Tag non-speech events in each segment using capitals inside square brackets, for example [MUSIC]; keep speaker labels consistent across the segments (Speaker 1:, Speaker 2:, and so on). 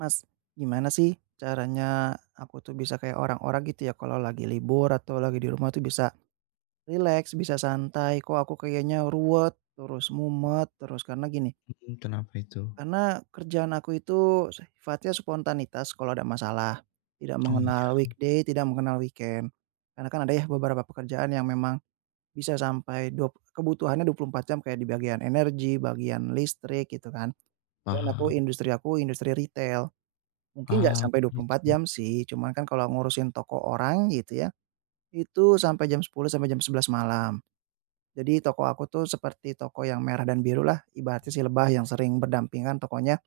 Speaker 1: Mas, gimana sih caranya aku tuh bisa kayak orang-orang gitu ya kalau lagi libur atau lagi di rumah tuh bisa rileks, bisa santai. Kok aku kayaknya ruwet, terus mumet, terus karena gini,
Speaker 2: Kenapa itu?
Speaker 1: karena kerjaan aku itu sifatnya spontanitas kalau ada masalah, tidak
Speaker 2: Oh, iya,
Speaker 1: mengenal weekday, tidak mengenal weekend. Karena kan ada ya beberapa pekerjaan yang memang bisa sampai kebutuhannya 24 jam kayak di bagian energi, bagian listrik gitu kan. Selain
Speaker 2: paham.
Speaker 1: aku industri retail. Mungkin nggak
Speaker 2: Ah,
Speaker 1: sampai 24
Speaker 2: gitu.
Speaker 1: jam sih, cuman kan kalau ngurusin toko orang gitu ya, itu sampai jam 10.00 sampai jam 11.00 malam. Jadi toko aku tuh seperti toko yang merah dan biru lah, ibaratnya si lebah yang sering berdampingan tokonya.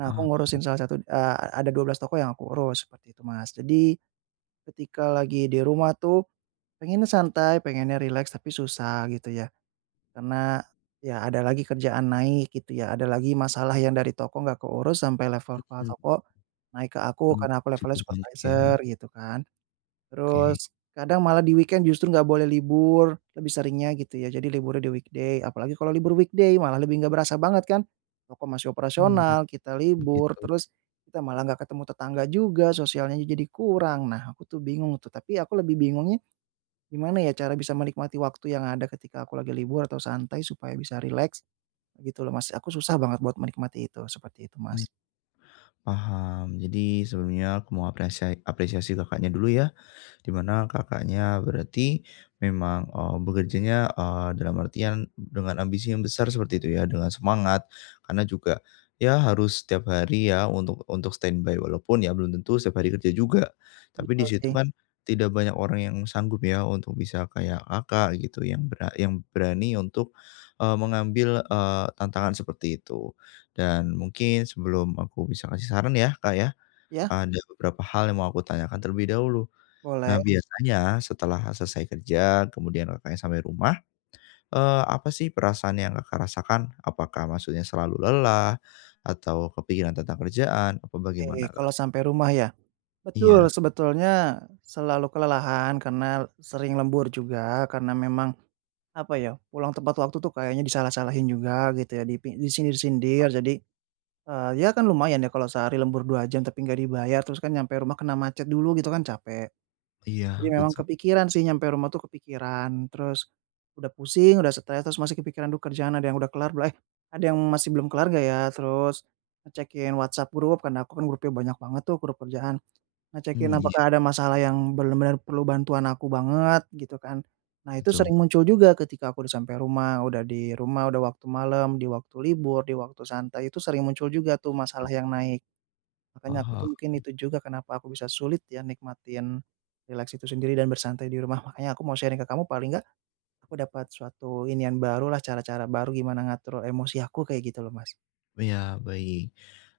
Speaker 1: Nah, aku
Speaker 2: Ah,
Speaker 1: ngurusin
Speaker 2: paham,
Speaker 1: ada 12 toko yang aku urus, seperti itu Mas. Jadi ketika lagi di rumah tuh, pengennya santai, pengennya rileks, tapi susah gitu ya. Karena ya ada lagi kerjaan naik gitu ya, ada lagi masalah yang dari toko nggak keurus sampai level kepala toko. Naik ke aku
Speaker 2: mmm,
Speaker 1: karena aku
Speaker 2: jadi
Speaker 1: levelnya
Speaker 2: banyak ya.
Speaker 1: supervisor gitu kan.
Speaker 2: Oke.
Speaker 1: Terus kadang malah di weekend justru nggak boleh libur, lebih seringnya gitu ya. Jadi liburnya di weekday, apalagi kalau libur weekday malah lebih nggak berasa banget kan. Toko masih
Speaker 2: Mmm,
Speaker 1: operasional, kita libur,
Speaker 2: begitu.
Speaker 1: terus kita malah nggak ketemu tetangga juga, sosialnya jadi kurang. Nah, aku tuh bingung tuh, tapi aku lebih bingungnya gimana ya cara bisa menikmati waktu yang ada ketika aku lagi libur atau santai supaya bisa rileks, gitu loh Mas. Aku susah banget buat menikmati itu, seperti itu
Speaker 2: Mmm,
Speaker 1: Mas.
Speaker 2: paham. Jadi sebelumnya aku mau apresiasi Kakaknya dulu ya. Di mana Kakaknya berarti memang, bekerjanya, dalam artian dengan ambisi yang besar seperti itu ya, dengan semangat. Karena juga ya harus setiap hari ya untuk standby walaupun ya belum tentu setiap hari kerja juga. Tapi di
Speaker 1: Betul
Speaker 2: situ
Speaker 1: sih.
Speaker 2: kan tidak banyak orang yang sanggup ya untuk bisa kayak Kakak gitu yang berani untuk, mengambil, tantangan seperti itu. Dan mungkin sebelum aku bisa kasih saran ya, Kak, ya,
Speaker 1: Ya,
Speaker 2: ada beberapa hal yang mau aku tanyakan terlebih dahulu. Nah,
Speaker 1: boleh.
Speaker 2: biasanya setelah selesai kerja, kemudian Kakaknya sampai rumah, apa sih perasaan yang Kakak rasakan? Apakah maksudnya selalu lelah atau kepikiran tentang kerjaan? Apa bagaimana,
Speaker 1: Oke,
Speaker 2: Kak?
Speaker 1: kalau sampai rumah ya?
Speaker 2: Iya,
Speaker 1: Betul, sebetulnya selalu kelelahan karena sering lembur juga, karena memang, apa ya, pulang tepat waktu tuh kayaknya disalah-salahin juga gitu ya, disindir-sindir. Jadi, ya kan lumayan ya kalau sehari lembur 2 jam tapi nggak dibayar, terus kan nyampe rumah kena macet dulu gitu kan capek. Jadi
Speaker 2: iya,
Speaker 1: memang
Speaker 2: betul.
Speaker 1: kepikiran sih, nyampe rumah tuh kepikiran, terus udah pusing, udah stres, terus masih kepikiran, "Dulu kerjaan ada yang udah kelar belum? Eh, ada yang masih belum kelar nggak ya?" Terus ngecekin WhatsApp grup, karena aku kan grupnya banyak banget tuh, grup kerjaan. Ngecekin
Speaker 2: Mmm, iya,
Speaker 1: apakah ada masalah yang benar-benar perlu bantuan aku banget gitu kan. Nah, itu
Speaker 2: betul.
Speaker 1: sering muncul juga ketika aku udah sampai rumah, udah di rumah, udah waktu malam, di waktu libur, di waktu santai, itu sering muncul juga tuh masalah yang naik. Makanya aku tuh
Speaker 2: Paham.
Speaker 1: mungkin itu juga kenapa aku bisa sulit ya nikmatin rileks itu sendiri dan bersantai di rumah. Makanya aku mau sharing ke kamu, paling nggak aku dapat suatu inian barulah, cara-cara baru gimana ngatur emosi aku kayak gitu loh Mas.
Speaker 2: Ya baik.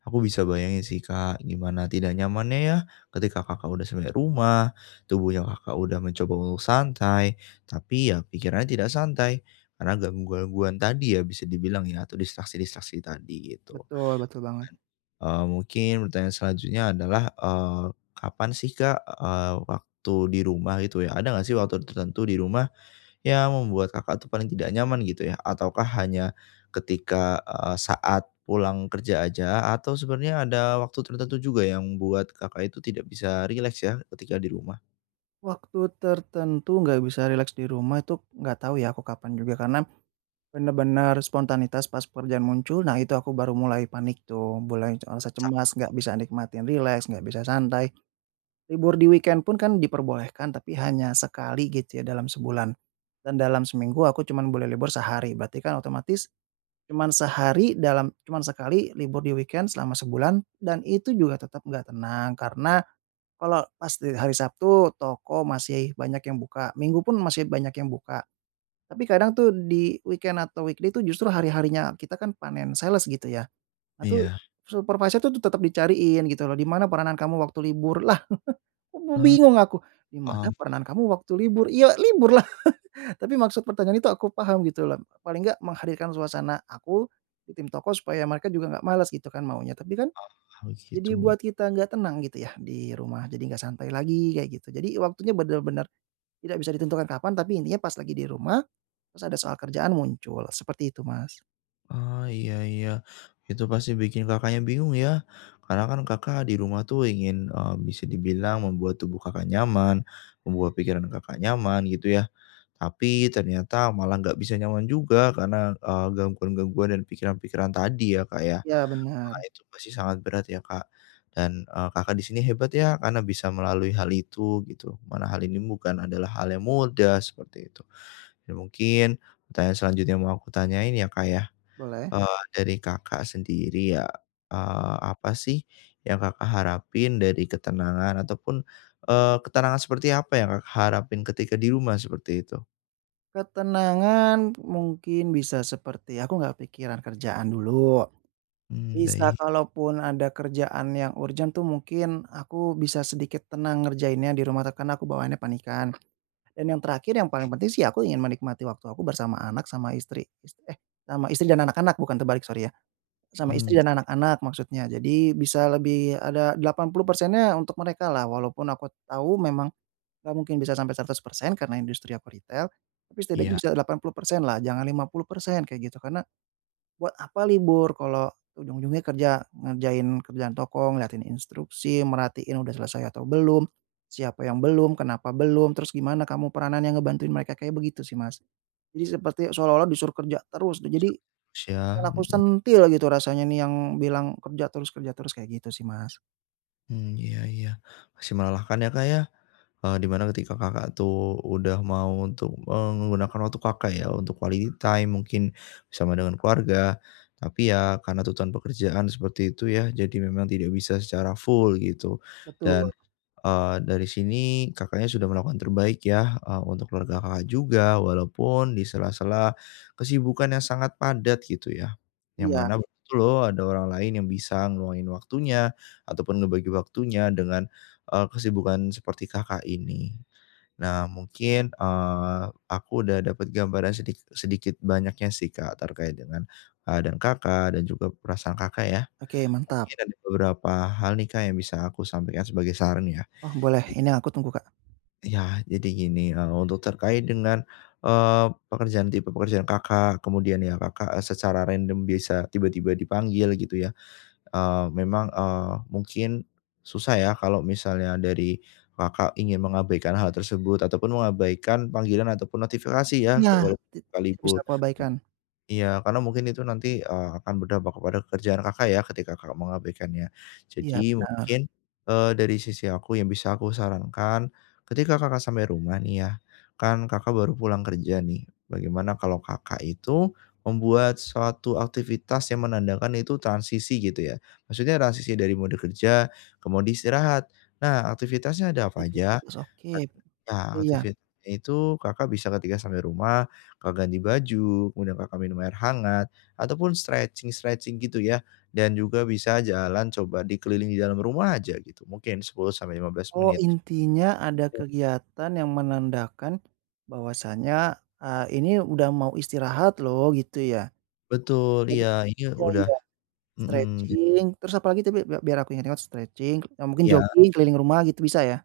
Speaker 2: Aku bisa bayangin sih Kak, gimana tidak nyamannya ya ketika Kakak udah sampai rumah, tubuhnya Kakak udah mencoba untuk santai, tapi ya pikirannya tidak santai. Karena gangguan-gangguan tadi ya bisa dibilang ya, atau distraksi-distraksi tadi gitu.
Speaker 1: Betul betul banget.
Speaker 2: Mungkin pertanyaan selanjutnya adalah, kapan sih Kak, waktu di rumah gitu ya, ada nggak sih waktu tertentu di rumah yang membuat Kakak tuh paling tidak nyaman gitu ya? Ataukah hanya ketika, saat pulang kerja aja atau sebenarnya ada waktu tertentu juga yang buat Kakak itu tidak bisa rileks ya ketika di rumah?
Speaker 1: Waktu tertentu nggak bisa rileks di rumah itu nggak tahu ya aku kapan juga, karena bener bener, spontanitas pas pekerjaan muncul, nah itu aku baru mulai panik tuh, mulai rasa
Speaker 2: Sak
Speaker 1: cemas, nggak bisa nikmatin rileks, nggak bisa santai. Libur di weekend pun kan diperbolehkan, tapi hanya sekali gitu ya dalam sebulan. Dan dalam seminggu aku cuman boleh libur sehari, berarti kan otomatis cuman sehari dalam, cuman sekali libur di weekend selama sebulan, dan itu juga tetap nggak tenang. Karena kalau pas di hari Sabtu, toko masih banyak yang buka, Minggu pun masih banyak yang buka. Tapi kadang tuh di weekend atau weekday tuh justru hari-harinya kita kan panen sales gitu ya. Nah tuh,
Speaker 2: Iya.
Speaker 1: supervisor tuh tetap dicariin gitu loh, "Di mana peranan kamu waktu libur?" Lah,
Speaker 2: Ah. Oh,
Speaker 1: bingung aku, "Di mana
Speaker 2: paham
Speaker 1: peranan kamu waktu libur?" "Ya libur lah." [LAUGHS] Tapi maksud pertanyaan itu aku paham gitu loh. Paling nggak menghadirkan suasana aku di tim toko supaya mereka juga nggak malas gitu kan maunya. Tapi kan jadi
Speaker 2: gitu.
Speaker 1: buat kita nggak tenang gitu ya di rumah, jadi nggak santai lagi kayak gitu. Jadi waktunya bener-bener tidak bisa ditentukan kapan, tapi intinya pas lagi di rumah, terus ada soal kerjaan muncul, seperti itu, Mas.
Speaker 2: Oh, iya, iya. Itu pasti bikin Kakaknya bingung ya. Karena kan Kakak di rumah tuh ingin, bisa dibilang membuat tubuh Kakak nyaman, membuat pikiran Kakak nyaman gitu ya. Tapi ternyata malah nggak bisa nyaman juga karena, gangguan-gangguan dan pikiran-pikiran tadi ya, Kak, ya.
Speaker 1: Iya, benar.
Speaker 2: Wah, itu pasti sangat berat ya, Kak. Dan, Kakak di sini hebat ya karena bisa melalui hal itu gitu, mana hal ini bukan adalah hal yang mudah seperti itu. Dan mungkin pertanyaan selanjutnya yang mau aku tanyain ya, Kak, ya.
Speaker 1: Boleh.
Speaker 2: Dari Kakak sendiri ya, apa sih yang Kakak harapin dari ketenangan ataupun, ketenangan seperti apa yang Kakak harapin ketika di rumah seperti itu?
Speaker 1: Ketenangan mungkin bisa seperti aku nggak pikiran kerjaan dulu,
Speaker 2: Hmm,
Speaker 1: bisa
Speaker 2: baik.
Speaker 1: kalaupun ada kerjaan yang urgent tuh mungkin aku bisa sedikit tenang ngerjainnya di rumah, karena aku bawaannya panikan. Dan yang terakhir yang paling penting sih, aku ingin menikmati waktu aku bersama anak sama istri, sama istri dan anak-anak, bukan terbalik, sorry ya. Sama istri
Speaker 2: Hmm,
Speaker 1: dan anak-anak maksudnya. Jadi bisa lebih ada 80%nya untuk merekalah, walaupun aku tahu memang nggak mungkin bisa sampai 100% karena industri aku retail, tapi setidaknya
Speaker 2: iya,
Speaker 1: bisa 80%-lah, jangan 50% kayak gitu. Karena buat apa libur kalau ujung-ujungnya kerja, ngerjain kerjaan toko, ngeliatin instruksi, merhatiin udah selesai atau belum, siapa yang belum, kenapa belum, terus gimana kamu peranan yang ngebantuin mereka, kayak begitu sih, Mas. Jadi seperti seolah-olah disuruh kerja terus. Jadi
Speaker 2: bagus ya,
Speaker 1: pengen aku
Speaker 2: mhm.
Speaker 1: sentil gitu rasanya nih yang bilang kerja terus, kerja terus kayak gitu sih, Mas.
Speaker 2: Mmm, iya, iya. Masih melelahkan ya, Kak, ya, di mana ketika Kakak tuh udah mau untuk menggunakan waktu Kakak ya untuk quality time mungkin bersama dengan keluarga, tapi ya karena tuntutan pekerjaan seperti itu ya, jadi memang tidak bisa secara full gitu
Speaker 1: Betul,
Speaker 2: dan dari sini Kakaknya sudah melakukan terbaik ya, untuk keluarga Kakak juga, walaupun di sela-sela kesibukan yang sangat padat gitu ya. Yang
Speaker 1: iya.
Speaker 2: mana. Iya, betul, loh, ada orang lain yang bisa ngeluangin waktunya, ataupun ngebagi waktunya dengan, kesibukan seperti Kakak ini. Nah mungkin, aku udah dapat gambaran sedikit banyaknya sih Kak, terkait dengan keadaan Kakak dan juga perasaan Kakak ya.
Speaker 1: Oke, mantap.
Speaker 2: Mungkin ada beberapa hal nih Kak, yang bisa aku sampaikan sebagai saran ya.
Speaker 1: Oh, boleh, ini aku tunggu, Kak.
Speaker 2: Ya, jadi gini, untuk terkait dengan, eee, tipe pekerjaan Kakak, kemudian ya Kakak, secara random bisa tiba-tiba dipanggil gitu ya, memang, mungkin susah ya kalau misalnya dari Kakak ingin mengabaikan hal tersebut ataupun mengabaikan panggilan ataupun notifikasi ya,
Speaker 1: Iya,
Speaker 2: walaupun
Speaker 1: tidak bisa
Speaker 2: sekalipun.
Speaker 1: aku abaikan.
Speaker 2: Iya, karena mungkin itu nanti, akan berdampak kepada kerjaan Kakak ya ketika Kakak mengabaikannya.
Speaker 1: Iya,
Speaker 2: Jadi
Speaker 1: benar.
Speaker 2: mungkin, dari sisi aku yang bisa aku sarankan, ketika Kakak sampai rumah nih ya, kan Kakak baru pulang kerja nih, bagaimana kalau Kakak itu membuat suatu aktivitas yang menandakan itu transisi gitu ya. Maksudnya transisi dari mode kerja ke mode istirahat. Nah, aktivitasnya ada apa aja?
Speaker 1: Aktivitas, oke,
Speaker 2: Ak ya,
Speaker 1: iya.
Speaker 2: aktivitasnya itu Kakak bisa ketika sampai rumah, Kakak ganti baju, kemudian Kakak minum air hangat, ataupun stretching-stretching gitu ya, dan juga bisa jalan coba dikeliling di dalam rumah aja gitu, mungkin 10 sampai 15
Speaker 1: Oh,
Speaker 2: menit.
Speaker 1: intinya ada kegiatan yang menandakan bahwasanya, ini udah mau istirahat loh gitu ya.
Speaker 2: Betul,
Speaker 1: Jadi
Speaker 2: iya, ini
Speaker 1: iya
Speaker 2: udah,
Speaker 1: iya,
Speaker 2: mhm, jadi
Speaker 1: stretching, terus apalagi tadi, biar aku ingat-ingat, stretching, mungkin
Speaker 2: iya,
Speaker 1: jogging keliling rumah gitu bisa ya?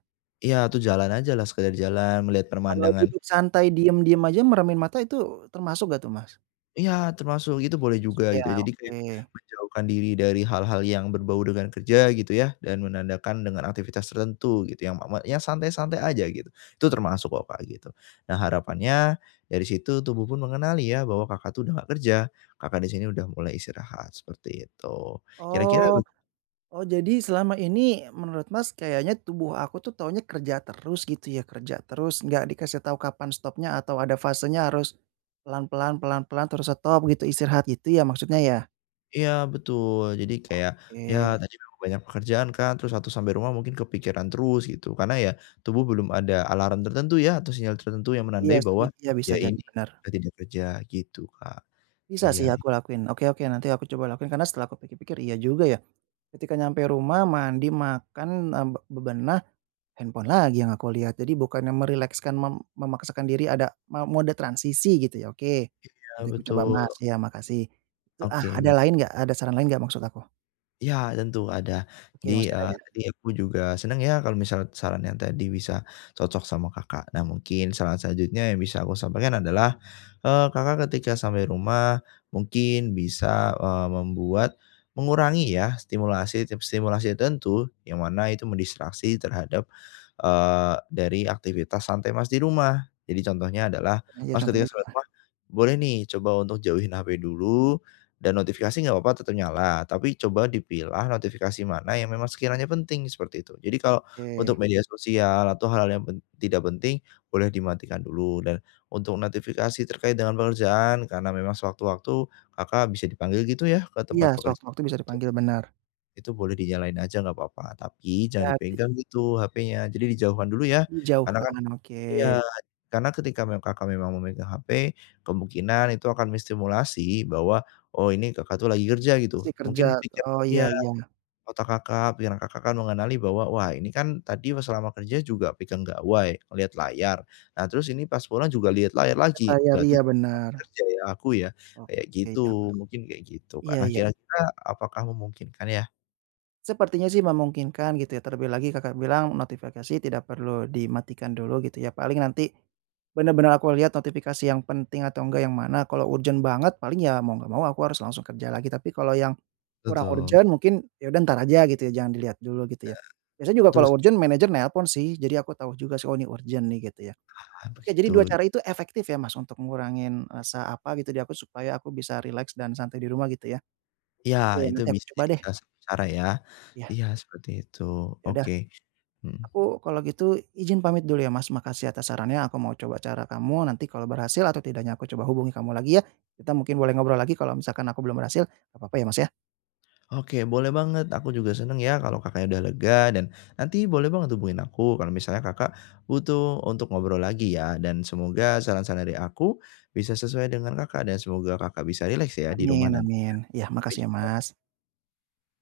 Speaker 2: iya, tuh jalan ajalah, sekedar jalan, melihat
Speaker 1: Kalau
Speaker 2: pemandangan.
Speaker 1: duduk santai diem-diem aja meremin mata itu termasuk nggak tuh, Mas?
Speaker 2: Iya, termasuk itu boleh
Speaker 1: Masuk
Speaker 2: juga
Speaker 1: ya?
Speaker 2: gitu ya. Jadi kayak
Speaker 1: Oke.
Speaker 2: menjauhkan diri dari hal-hal yang berbau dengan kerja gitu ya, dan menandakan dengan aktivitas tertentu gitu yang ma yang santai-santai aja gitu. Itu termasuk kok Kak gitu. Nah harapannya dari situ tubuh pun mengenali ya bahwa Kakak tuh udah nggak kerja, Kakak di sini udah mulai istirahat, seperti itu. Kira-kira
Speaker 1: Oh,
Speaker 2: bag
Speaker 1: oh, jadi selama ini menurut Mas kayaknya tubuh aku tuh taunya kerja terus gitu ya, kerja terus, nggak dikasih tahu kapan stopnya, atau ada fasenya harus pelan-pelan terus stop gitu, istirahat gitu ya, maksudnya ya?
Speaker 2: Iya, betul, jadi kayak, ya
Speaker 1: Oke.
Speaker 2: tadi memang banyak pekerjaan kan, terus satu sampai rumah mungkin kepikiran terus gitu, karena ya tubuh belum ada alarm tertentu ya, atau sinyal tertentu yang
Speaker 1: Iya
Speaker 2: menandai bahwa,
Speaker 1: sih, iya bisa
Speaker 2: ya
Speaker 1: jadi
Speaker 2: ini
Speaker 1: bener.
Speaker 2: sudah tidak kerja gitu Kak.
Speaker 1: Bisa
Speaker 2: Iya,
Speaker 1: sih
Speaker 2: iya,
Speaker 1: aku lakuin. Oke oke, nanti aku coba lakuin, karena setelah aku pikir-pikir iya juga ya. Ketika nyampe rumah mandi, makan, bebenah, handphone lagi yang aku lihat. Jadi bukannya merilekskan, memaksakan diri ada mode transisi gitu ya, oke. Nanti aku coba,
Speaker 2: betul,
Speaker 1: Mas, iya makasih.
Speaker 2: oke.
Speaker 1: Ada lain nggak, ada saran lain nggak, maksud aku?
Speaker 2: Iya, tentu ada.
Speaker 1: Oke,
Speaker 2: Jadi,
Speaker 1: masih ada ya?
Speaker 2: tadi aku juga senang ya kalau misal saran yang tadi bisa cocok sama Kakak. Nah, mungkin saran selanjutnya yang bisa aku sampaikan adalah, Kakak ketika sampai rumah mungkin bisa, mengurangi ya stimulasi stimulasi tertentu yang mana itu mendistraksi terhadap, dari aktivitas santai Mas di rumah. Jadi contohnya adalah
Speaker 1: Iya,
Speaker 2: Mas
Speaker 1: contohnya
Speaker 2: ketika sampai
Speaker 1: gimana?
Speaker 2: rumah, boleh nih coba untuk jauhin HP dulu dan notifikasi nggak apa-apa tetap nyala, tapi coba dipilah notifikasi mana yang memang sekiranya penting, seperti itu. Jadi kalau
Speaker 1: Oke.
Speaker 2: untuk media sosial atau hal-hal yang tidak penting, boleh dimatikan dulu. Dan untuk notifikasi terkait dengan pekerjaan, karena memang sewaktu-waktu Kakak bisa dipanggil gitu ya ke
Speaker 1: Iya,
Speaker 2: tempat pekerjaan
Speaker 1: sewaktu-waktu bisa
Speaker 2: itu,
Speaker 1: dipanggil, benar.
Speaker 2: itu boleh dinyalain aja nggak apa-apa, tapi jangan
Speaker 1: Ya, di
Speaker 2: dipegang gitu HP-nya, jadi dijauhkan dulu ya, karena kan.
Speaker 1: dijauhkan, oke.
Speaker 2: Iya, karena ketika Kakak memang memegang HP, kemungkinan itu akan menstimulasi bahwa, oh ini Kakak tuh lagi kerja gitu.
Speaker 1: Masih kerja,
Speaker 2: Mungkin pikir
Speaker 1: oh
Speaker 2: iya,
Speaker 1: iya iya.
Speaker 2: otak Kakak, pikiran Kakak akan mengenali bahwa, wah ini kan tadi selama kerja juga pegang gawai, lihat layar. Nah terus ini pas pulang juga lihat layar lagi, oh
Speaker 1: Layar,
Speaker 2: berarti
Speaker 1: iya
Speaker 2: masih
Speaker 1: benar.
Speaker 2: kerja ya aku ya,
Speaker 1: Oke,
Speaker 2: kayak gitu,
Speaker 1: iya.
Speaker 2: mungkin kayak gitu, Kak.
Speaker 1: Iya
Speaker 2: Nah
Speaker 1: iya.
Speaker 2: kira-kira apakah memungkinkan ya?
Speaker 1: Sepertinya sih memungkinkan gitu ya, terlebih lagi Kakak bilang notifikasi tidak perlu dimatikan dulu gitu ya, paling nanti benar-benar aku lihat notifikasi yang penting atau enggak yang mana. Kalau urgent banget paling ya mau nggak mau aku harus langsung kerja lagi, tapi kalau yang kurang
Speaker 2: Betul,
Speaker 1: urgent mungkin ya udah ntar aja gitu ya, jangan dilihat dulu gitu ya. Biasanya juga
Speaker 2: betul
Speaker 1: kalau urgent manajer nelpon sih, jadi aku tahu juga sih, "Oh ini urgent nih," gitu ya.
Speaker 2: sekali
Speaker 1: Oke, jadi
Speaker 2: begitu.
Speaker 1: 2 cara itu efektif ya Mas untuk ngurangin rasa apa gitu di aku supaya aku bisa rileks dan santai di rumah gitu ya?
Speaker 2: Iya,
Speaker 1: Oke,
Speaker 2: itu
Speaker 1: nanti aku
Speaker 2: bisa
Speaker 1: coba
Speaker 2: jadi
Speaker 1: deh.
Speaker 2: salah satu cara ya.
Speaker 1: Iya,
Speaker 2: Iya, seperti itu.
Speaker 1: ya udah.
Speaker 2: Oke, mhm.
Speaker 1: Aku kalau gitu izin pamit dulu ya Mas, makasih atas sarannya, aku mau coba cara kamu, nanti kalau berhasil atau tidaknya aku coba hubungi kamu lagi ya. Kita mungkin boleh ngobrol lagi kalau misalkan aku belum berhasil, nggak apa-apa ya Mas ya?
Speaker 2: Oke, boleh banget, aku juga seneng ya kalau Kakaknya udah lega dan nanti boleh banget hubungin aku kalau misalnya Kakak butuh untuk ngobrol lagi ya dan semoga saran-saran dari aku bisa sesuai dengan Kakak dan semoga Kakak bisa rileks ya di
Speaker 1: Amin
Speaker 2: rumah nanti.
Speaker 1: amin. Ya,
Speaker 2: Sampai
Speaker 1: makasih ya
Speaker 2: jumpa.
Speaker 1: Mas.